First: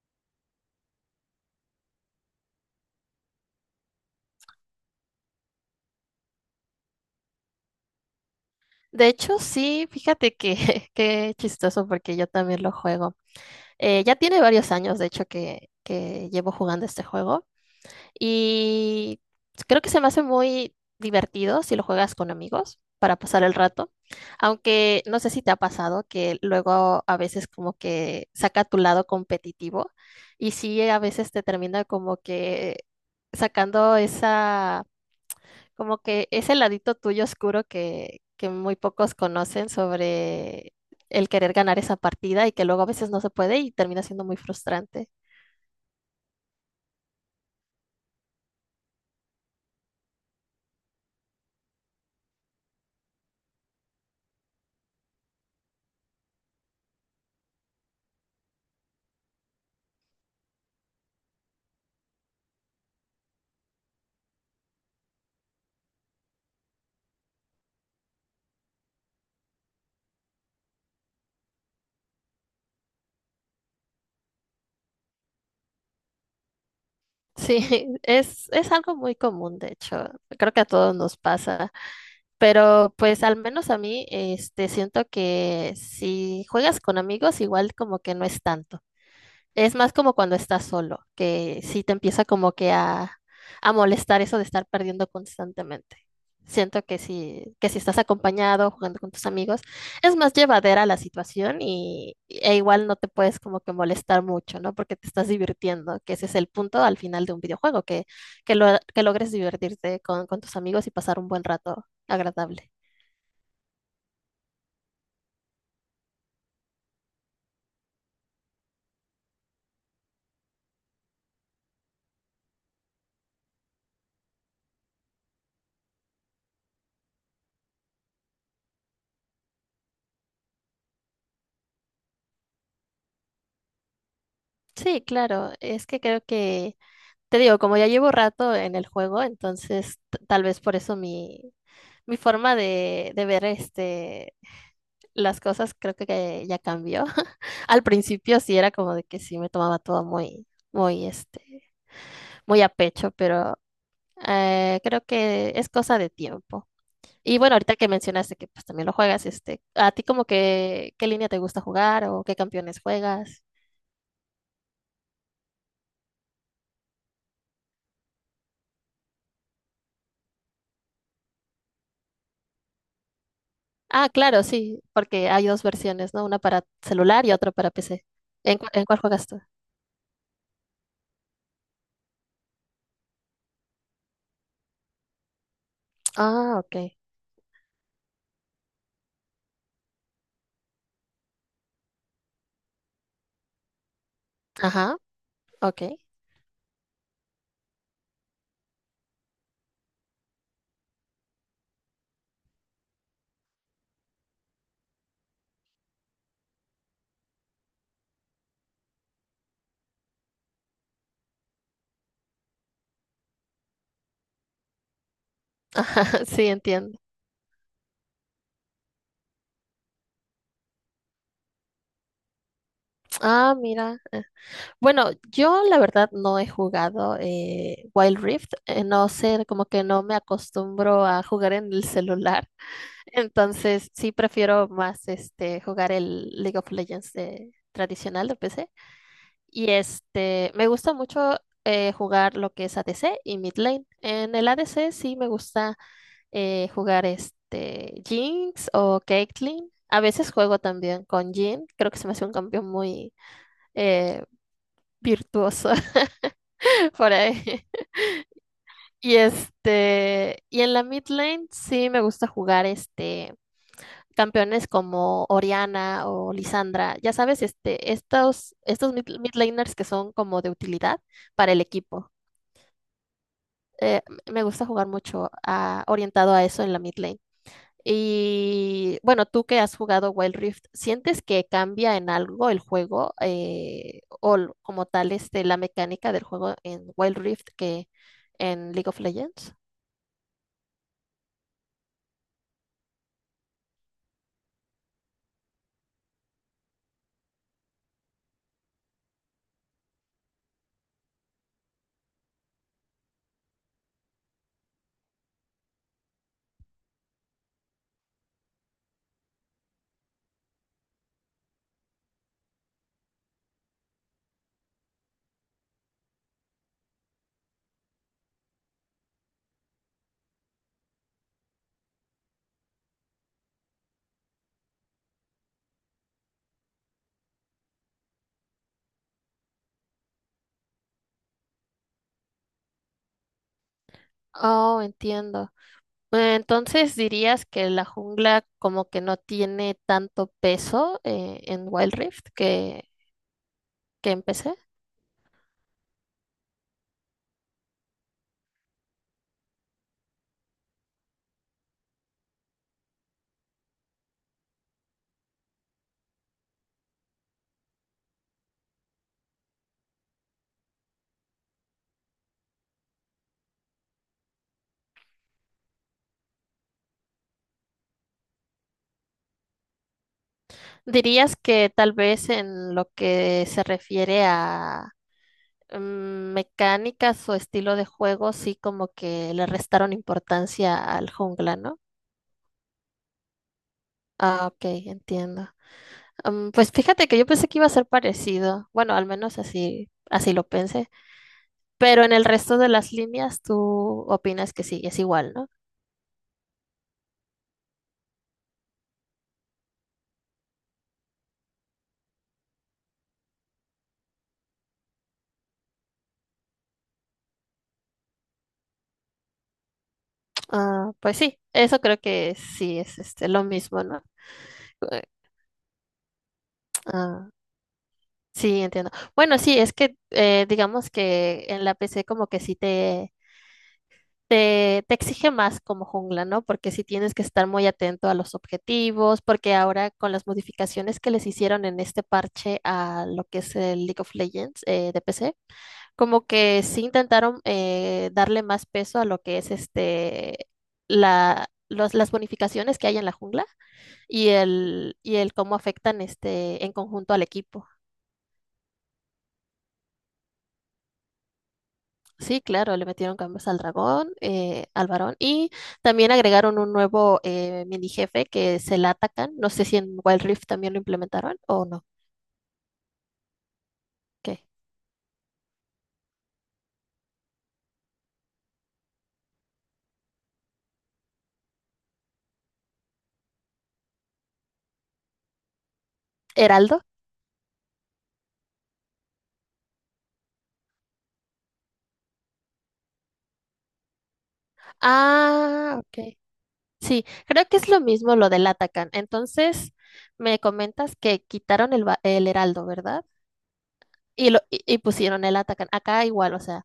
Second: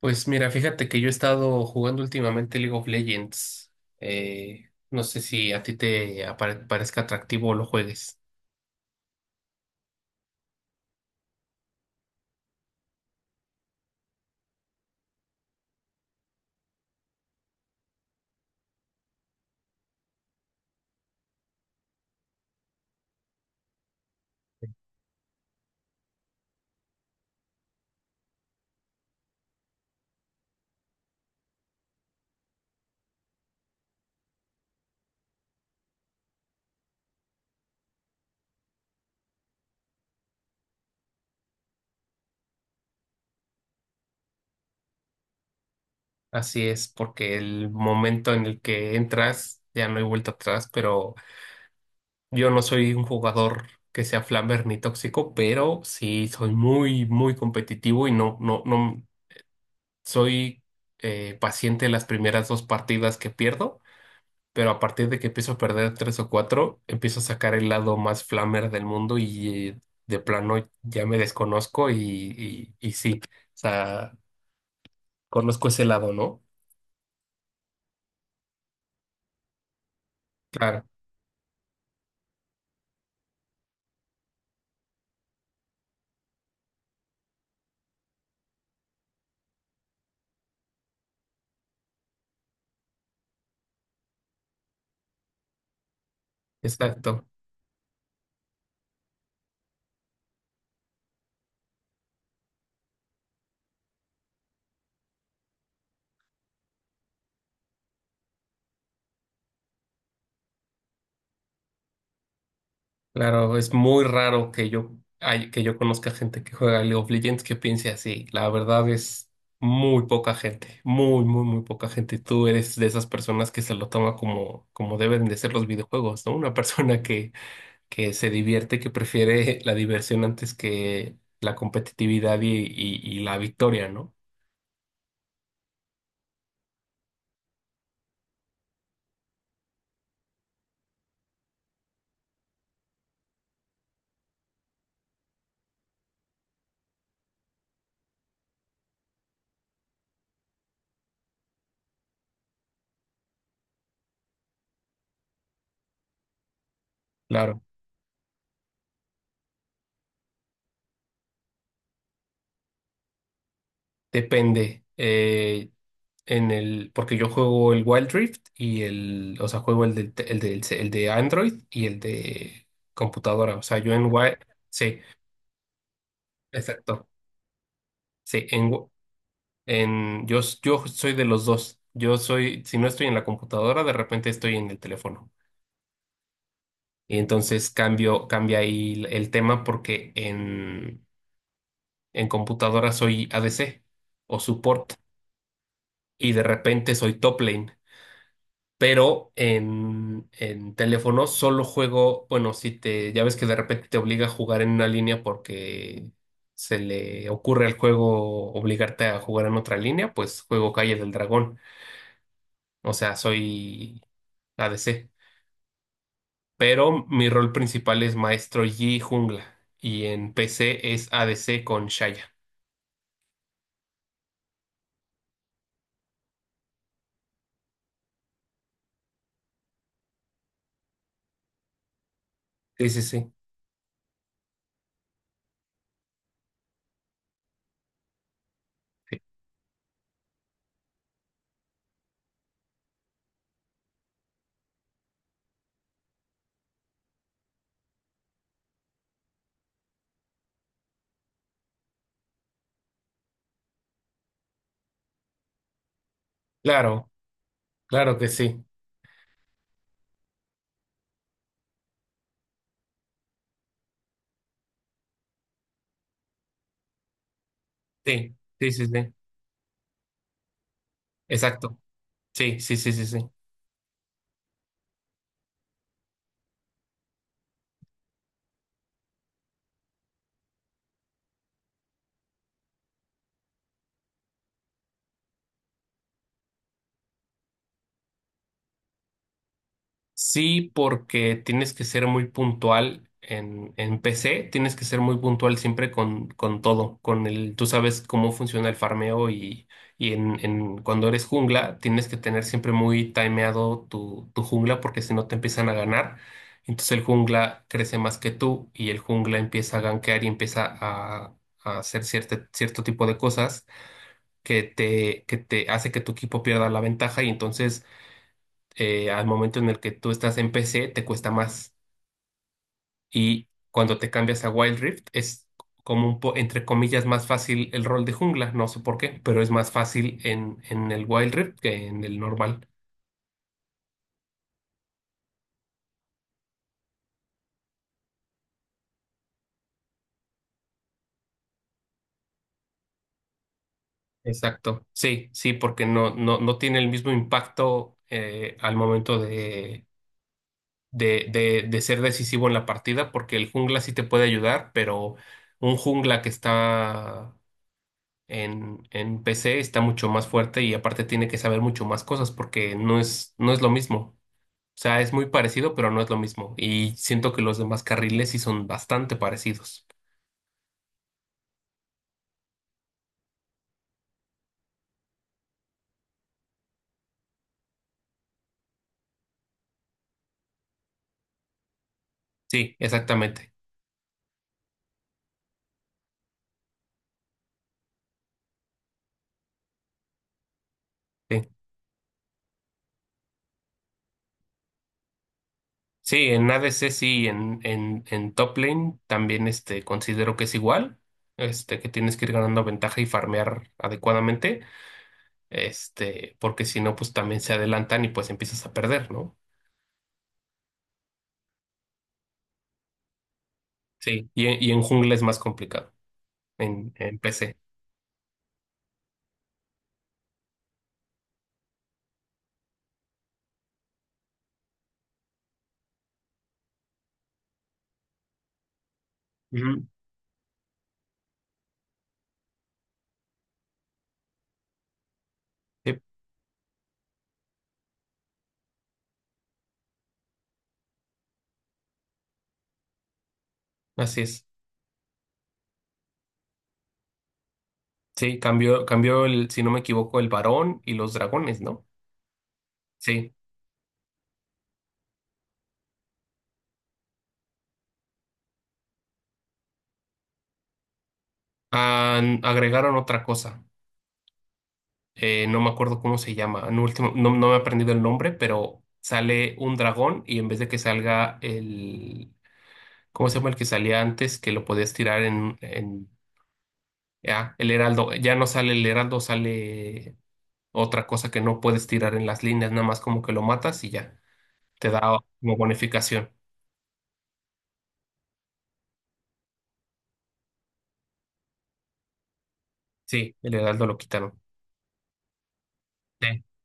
Pues mira, fíjate que yo he estado jugando últimamente League of Legends. No sé si a ti parezca atractivo o lo juegues. De hecho, sí, fíjate que qué chistoso porque yo también lo juego. Ya tiene varios años, de hecho, que llevo jugando este juego y creo que se me hace muy divertido si lo juegas con amigos para pasar el rato. Aunque no sé si te ha pasado que luego a veces como que saca tu lado competitivo y sí, a veces te termina como que sacando esa como que ese ladito tuyo oscuro que muy pocos conocen sobre el querer ganar esa partida y que luego a veces no se puede y termina siendo muy frustrante. Así es, porque el momento en el que entras ya no hay vuelta atrás, pero yo no soy un jugador que sea flamber ni tóxico, pero sí soy muy, muy competitivo y no soy paciente en las primeras dos partidas que pierdo, pero a partir de que empiezo a perder tres o cuatro, empiezo a sacar el lado más flamer del mundo y, de plano ya me desconozco y, y sí, o sea, conozco ese lado, ¿no? Sí, es algo muy común, de hecho. Creo que a Claro, todos nos pasa. Pero pues al menos a mí, este, siento que si juegas con amigos, igual como que no es tanto. Es más como cuando estás solo, que sí te empieza como que a molestar eso de estar perdiendo constantemente. Siento exacto. Que si estás acompañado, jugando con tus amigos, es más llevadera la situación y, e igual no te puedes como que molestar mucho, ¿no? Porque te estás divirtiendo, que ese es el punto al final de un videojuego, que logres divertirte con tus amigos y pasar un buen rato agradable. Claro, es muy raro que que yo conozca gente que juega League of Legends que piense así. La verdad es muy poca gente, muy poca gente. Tú eres de esas personas que se lo toma como, como deben de ser los videojuegos, ¿no? Una persona que se divierte, que prefiere la diversión antes que la competitividad y la victoria, ¿no? Sí, claro, es que creo que te digo, como ya llevo rato en el juego, entonces tal vez por eso mi, mi forma de ver este, las cosas creo que ya cambió. Al principio sí era como de que sí me tomaba todo muy, muy, este, muy a pecho, pero creo que es cosa de tiempo. Y bueno, Claro, ahorita que mencionaste que pues también lo juegas, este, ¿a ti como que qué línea te gusta jugar o qué campeones juegas? depende. En el, porque yo juego el Wild Rift y juego el del, te- el del, ce- el de Android y el de computadora. O sea, yo en Ah, Wild, claro, sí, sí, porque hay dos versiones, ¿no? Una para exacto. celular y otra para PC. Sí, ¿En, en en cuál juegas tú? Yo soy de los dos. Yo soy, si no estoy en la computadora, de repente estoy en el teléfono. Ah, ok. Y entonces cambia ahí el tema porque en computadora soy ADC o support Ajá, ok. y de repente soy top lane. Pero en teléfono solo juego, bueno, si te, ya ves que de repente te obliga a jugar en una línea porque se le ocurre al juego obligarte a jugar en otra línea, pues juego Calle del Dragón. O sea, soy ADC. Sí, entiendo. Pero mi rol principal es maestro Yi jungla. Y en PC es ADC con Shaya. Ah, mira. Bueno, yo la verdad no he jugado Wild Rift. No sé, como que no me acostumbro a jugar en el celular. Sí, sí, sí. Entonces, sí prefiero más este jugar el League of Legends tradicional de PC. Y este, me gusta mucho jugar lo que es ADC y mid lane. En el ADC sí me gusta. Jugar este Jinx o Caitlyn. A veces juego también con Jhin. Creo que se me hace un cambio muy eh, virtuoso Claro, por ahí. claro que sí. Y este, y en la mid lane sí me gusta jugar este campeones como Oriana o Lisandra. Ya sabes, este, Sí, sí, sí, estos sí. mid laners que son como de utilidad para el Exacto. equipo. Sí, sí, sí, sí, sí. Eh, Me gusta jugar mucho orientado a eso en la mid lane. Y bueno, tú que has jugado Wild Rift, ¿sientes que cambia en algo el juego como tal este, la mecánica del juego en Wild Rift que en League of Legends? Sí, porque tienes que ser muy puntual en, PC, tienes que ser muy puntual siempre con todo, con el, tú sabes cómo funciona el farmeo y, cuando eres jungla, tienes que tener siempre muy timeado tu jungla porque si no te empiezan a ganar. Entonces el jungla crece más que tú y el jungla empieza a gankear y empieza a hacer cierto tipo de cosas que que te hace que tu equipo pierda la ventaja y entonces, al momento en el que tú estás en PC te cuesta más. Y cuando te cambias a Wild Rift es como un po, entre comillas, más fácil el rol de jungla, no sé por qué, pero es más fácil en, el Wild Rift que en el normal. Oh, entiendo. Entonces dirías que la jungla como que no tiene tanto peso en Wild Rift que empecé. Exacto. Sí, sí, porque no tiene el mismo impacto, al momento de ser decisivo en la partida, porque el jungla sí te puede ayudar, pero un jungla que está en PC está mucho más fuerte y aparte tiene que saber mucho más cosas porque no es, no es lo mismo. O sea, es muy parecido, pero no es lo mismo. Y siento que los demás carriles sí son bastante parecidos. ¿Dirías que tal vez en lo que se refiere a mm, mecánicas o estilo de juego, sí como que le restaron importancia al jungla, ¿no? Sí, exactamente. Ah, ok, entiendo. Mm, pues fíjate que yo pensé que iba a ser parecido. Bueno, al menos así, así lo pensé. Sí, Pero en el resto de las líneas, tú opinas que sí, es igual, ¿no? sí, en ADC sí, en, en top lane también, este, considero que es igual. Este, que tienes que ir ganando ventaja y farmear adecuadamente. Este, porque si no, pues también se adelantan y pues empiezas a perder, ¿no? Ah, pues sí, eso creo que sí es este, lo mismo, ¿no? Sí, y en Eh, jungla es más complicado en Ah, PC. sí, entiendo. Bueno, sí, es que digamos que en la PC como que sí te exige más como jungla, ¿no? Porque sí tienes que estar muy atento a los objetivos, porque Ujú. ahora con las modificaciones que les hicieron en este parche a lo que es el League of Legends de PC, Sí, como que sí intentaron darle más peso a lo que es este, las bonificaciones que hay en la jungla así es. Y el cómo afectan este en conjunto al equipo. Sí, cambió el, si no me equivoco, el varón y los dragones, ¿no? Sí, claro, le metieron Sí. cambios al dragón, al varón, y también agregaron un nuevo mini jefe que se la atacan. No sé si en Wild Rift también lo implementaron o no. Han- agregaron otra cosa. ¿Qué? No me acuerdo cómo se llama. En último, no, no me he aprendido el nombre, pero sale un dragón y en vez de que salga ¿cómo se llama el que salía antes? Que lo podías tirar en, ¿Heraldo? ya, el heraldo. Ya no sale el heraldo, sale otra cosa que no puedes tirar en las líneas, nada más como que lo matas y ya. Te da como Ah, ok. bonificación. Sí, creo que es lo mismo lo del Atacan. Entonces, me comentas que quitaron el heraldo, ¿verdad? Sí, el heraldo lo quitaron. Y pusieron el Atacan. Acá igual, o Sí. sea.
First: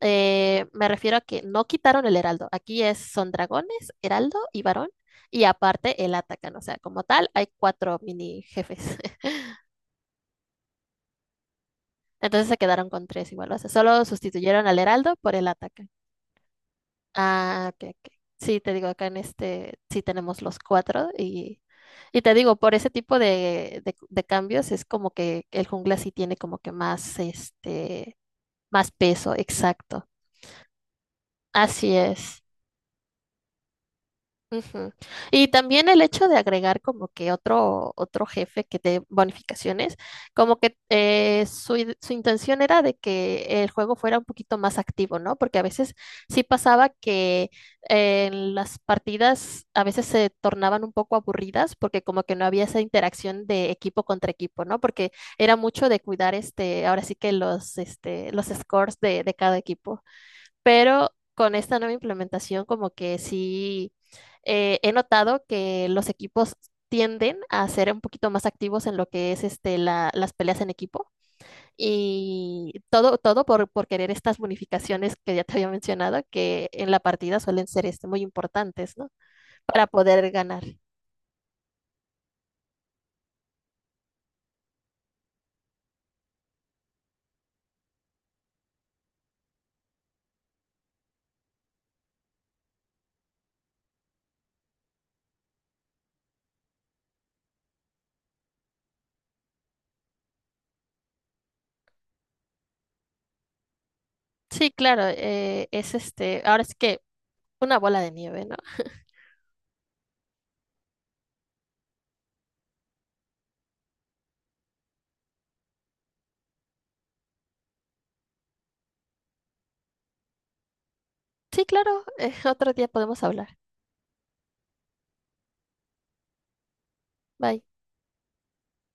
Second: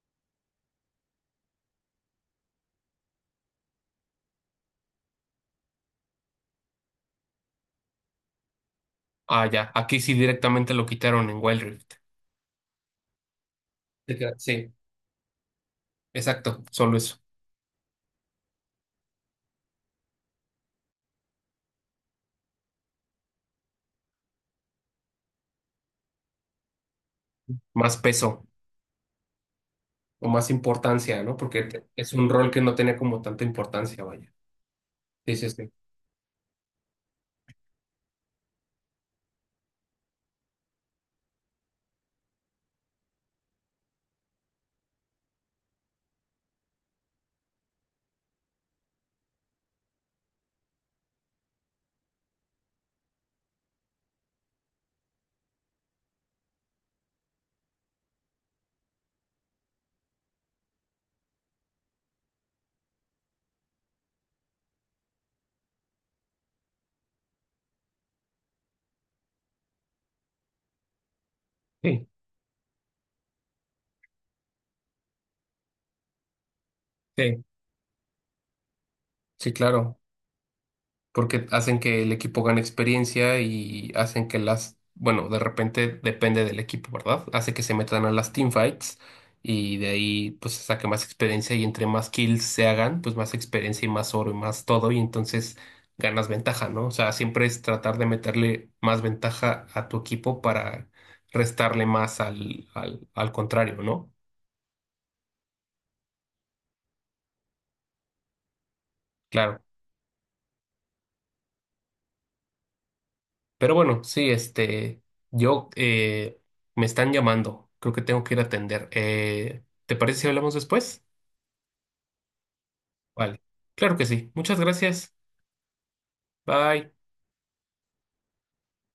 Me refiero a que no quitaron el heraldo. Aquí es, son dragones, heraldo y varón. Y aparte el atacan. O sea, como tal, hay cuatro mini jefes. Ah, ya. Aquí sí directamente lo quitaron en Wild Rift. Entonces se quedaron con tres igual. O sea, solo Te queda- sustituyeron sí, al heraldo por el atacan. exacto. Solo eso. Ah, ok, ok. Sí, te digo, acá en este sí tenemos los cuatro. Y te digo, por ese tipo de cambios es como que el jungla sí tiene como que más, Más este, peso más peso. Exacto. o más importancia, ¿no? Porque te- Así es un es. rol que no tenía como tanta importancia, vaya. Ujú. Sí, Y sí, sí. también el hecho de agregar como que otro, otro jefe que dé bonificaciones, como que su intención era de que el juego fuera un poquito más activo, ¿no? Porque a veces sí pasaba que las partidas a veces se tornaban un poco aburridas porque como que no había esa interacción de equipo contra equipo, ¿no? Porque era mucho de cuidar este, ahora sí que los, este, los scores de cada equipo pero con esta nueva implementación como que sí he notado que los equipos tienden a ser un poquito más activos en lo que es este, las peleas en equipo Sí, y todo, todo por querer estas bonificaciones que ya te había mencionado, que en la partida sí, suelen ser este, muy importantes, ¿no? sí, Para claro. poder ganar. Porque hacen que el equipo gane experiencia y hacen que las, bueno, de repente depende del equipo, ¿verdad? Hace que se metan a las teamfights y de ahí pues se saque más experiencia y entre más kills se hagan, pues más experiencia y más oro y más todo y entonces ganas ventaja, ¿no? O sea, siempre es tratar de meterle más ventaja a tu equipo para restarle más al, al contrario, ¿no? Sí, claro, es este, ahora es que una bola de nieve, ¿no? Claro. Pero bueno, sí, este, yo, me están llamando, creo que tengo que ir a atender. ¿Te parece si hablamos después? Sí, claro, otro día podemos Vale, hablar. claro que sí. Muchas gracias. Bye. Bye.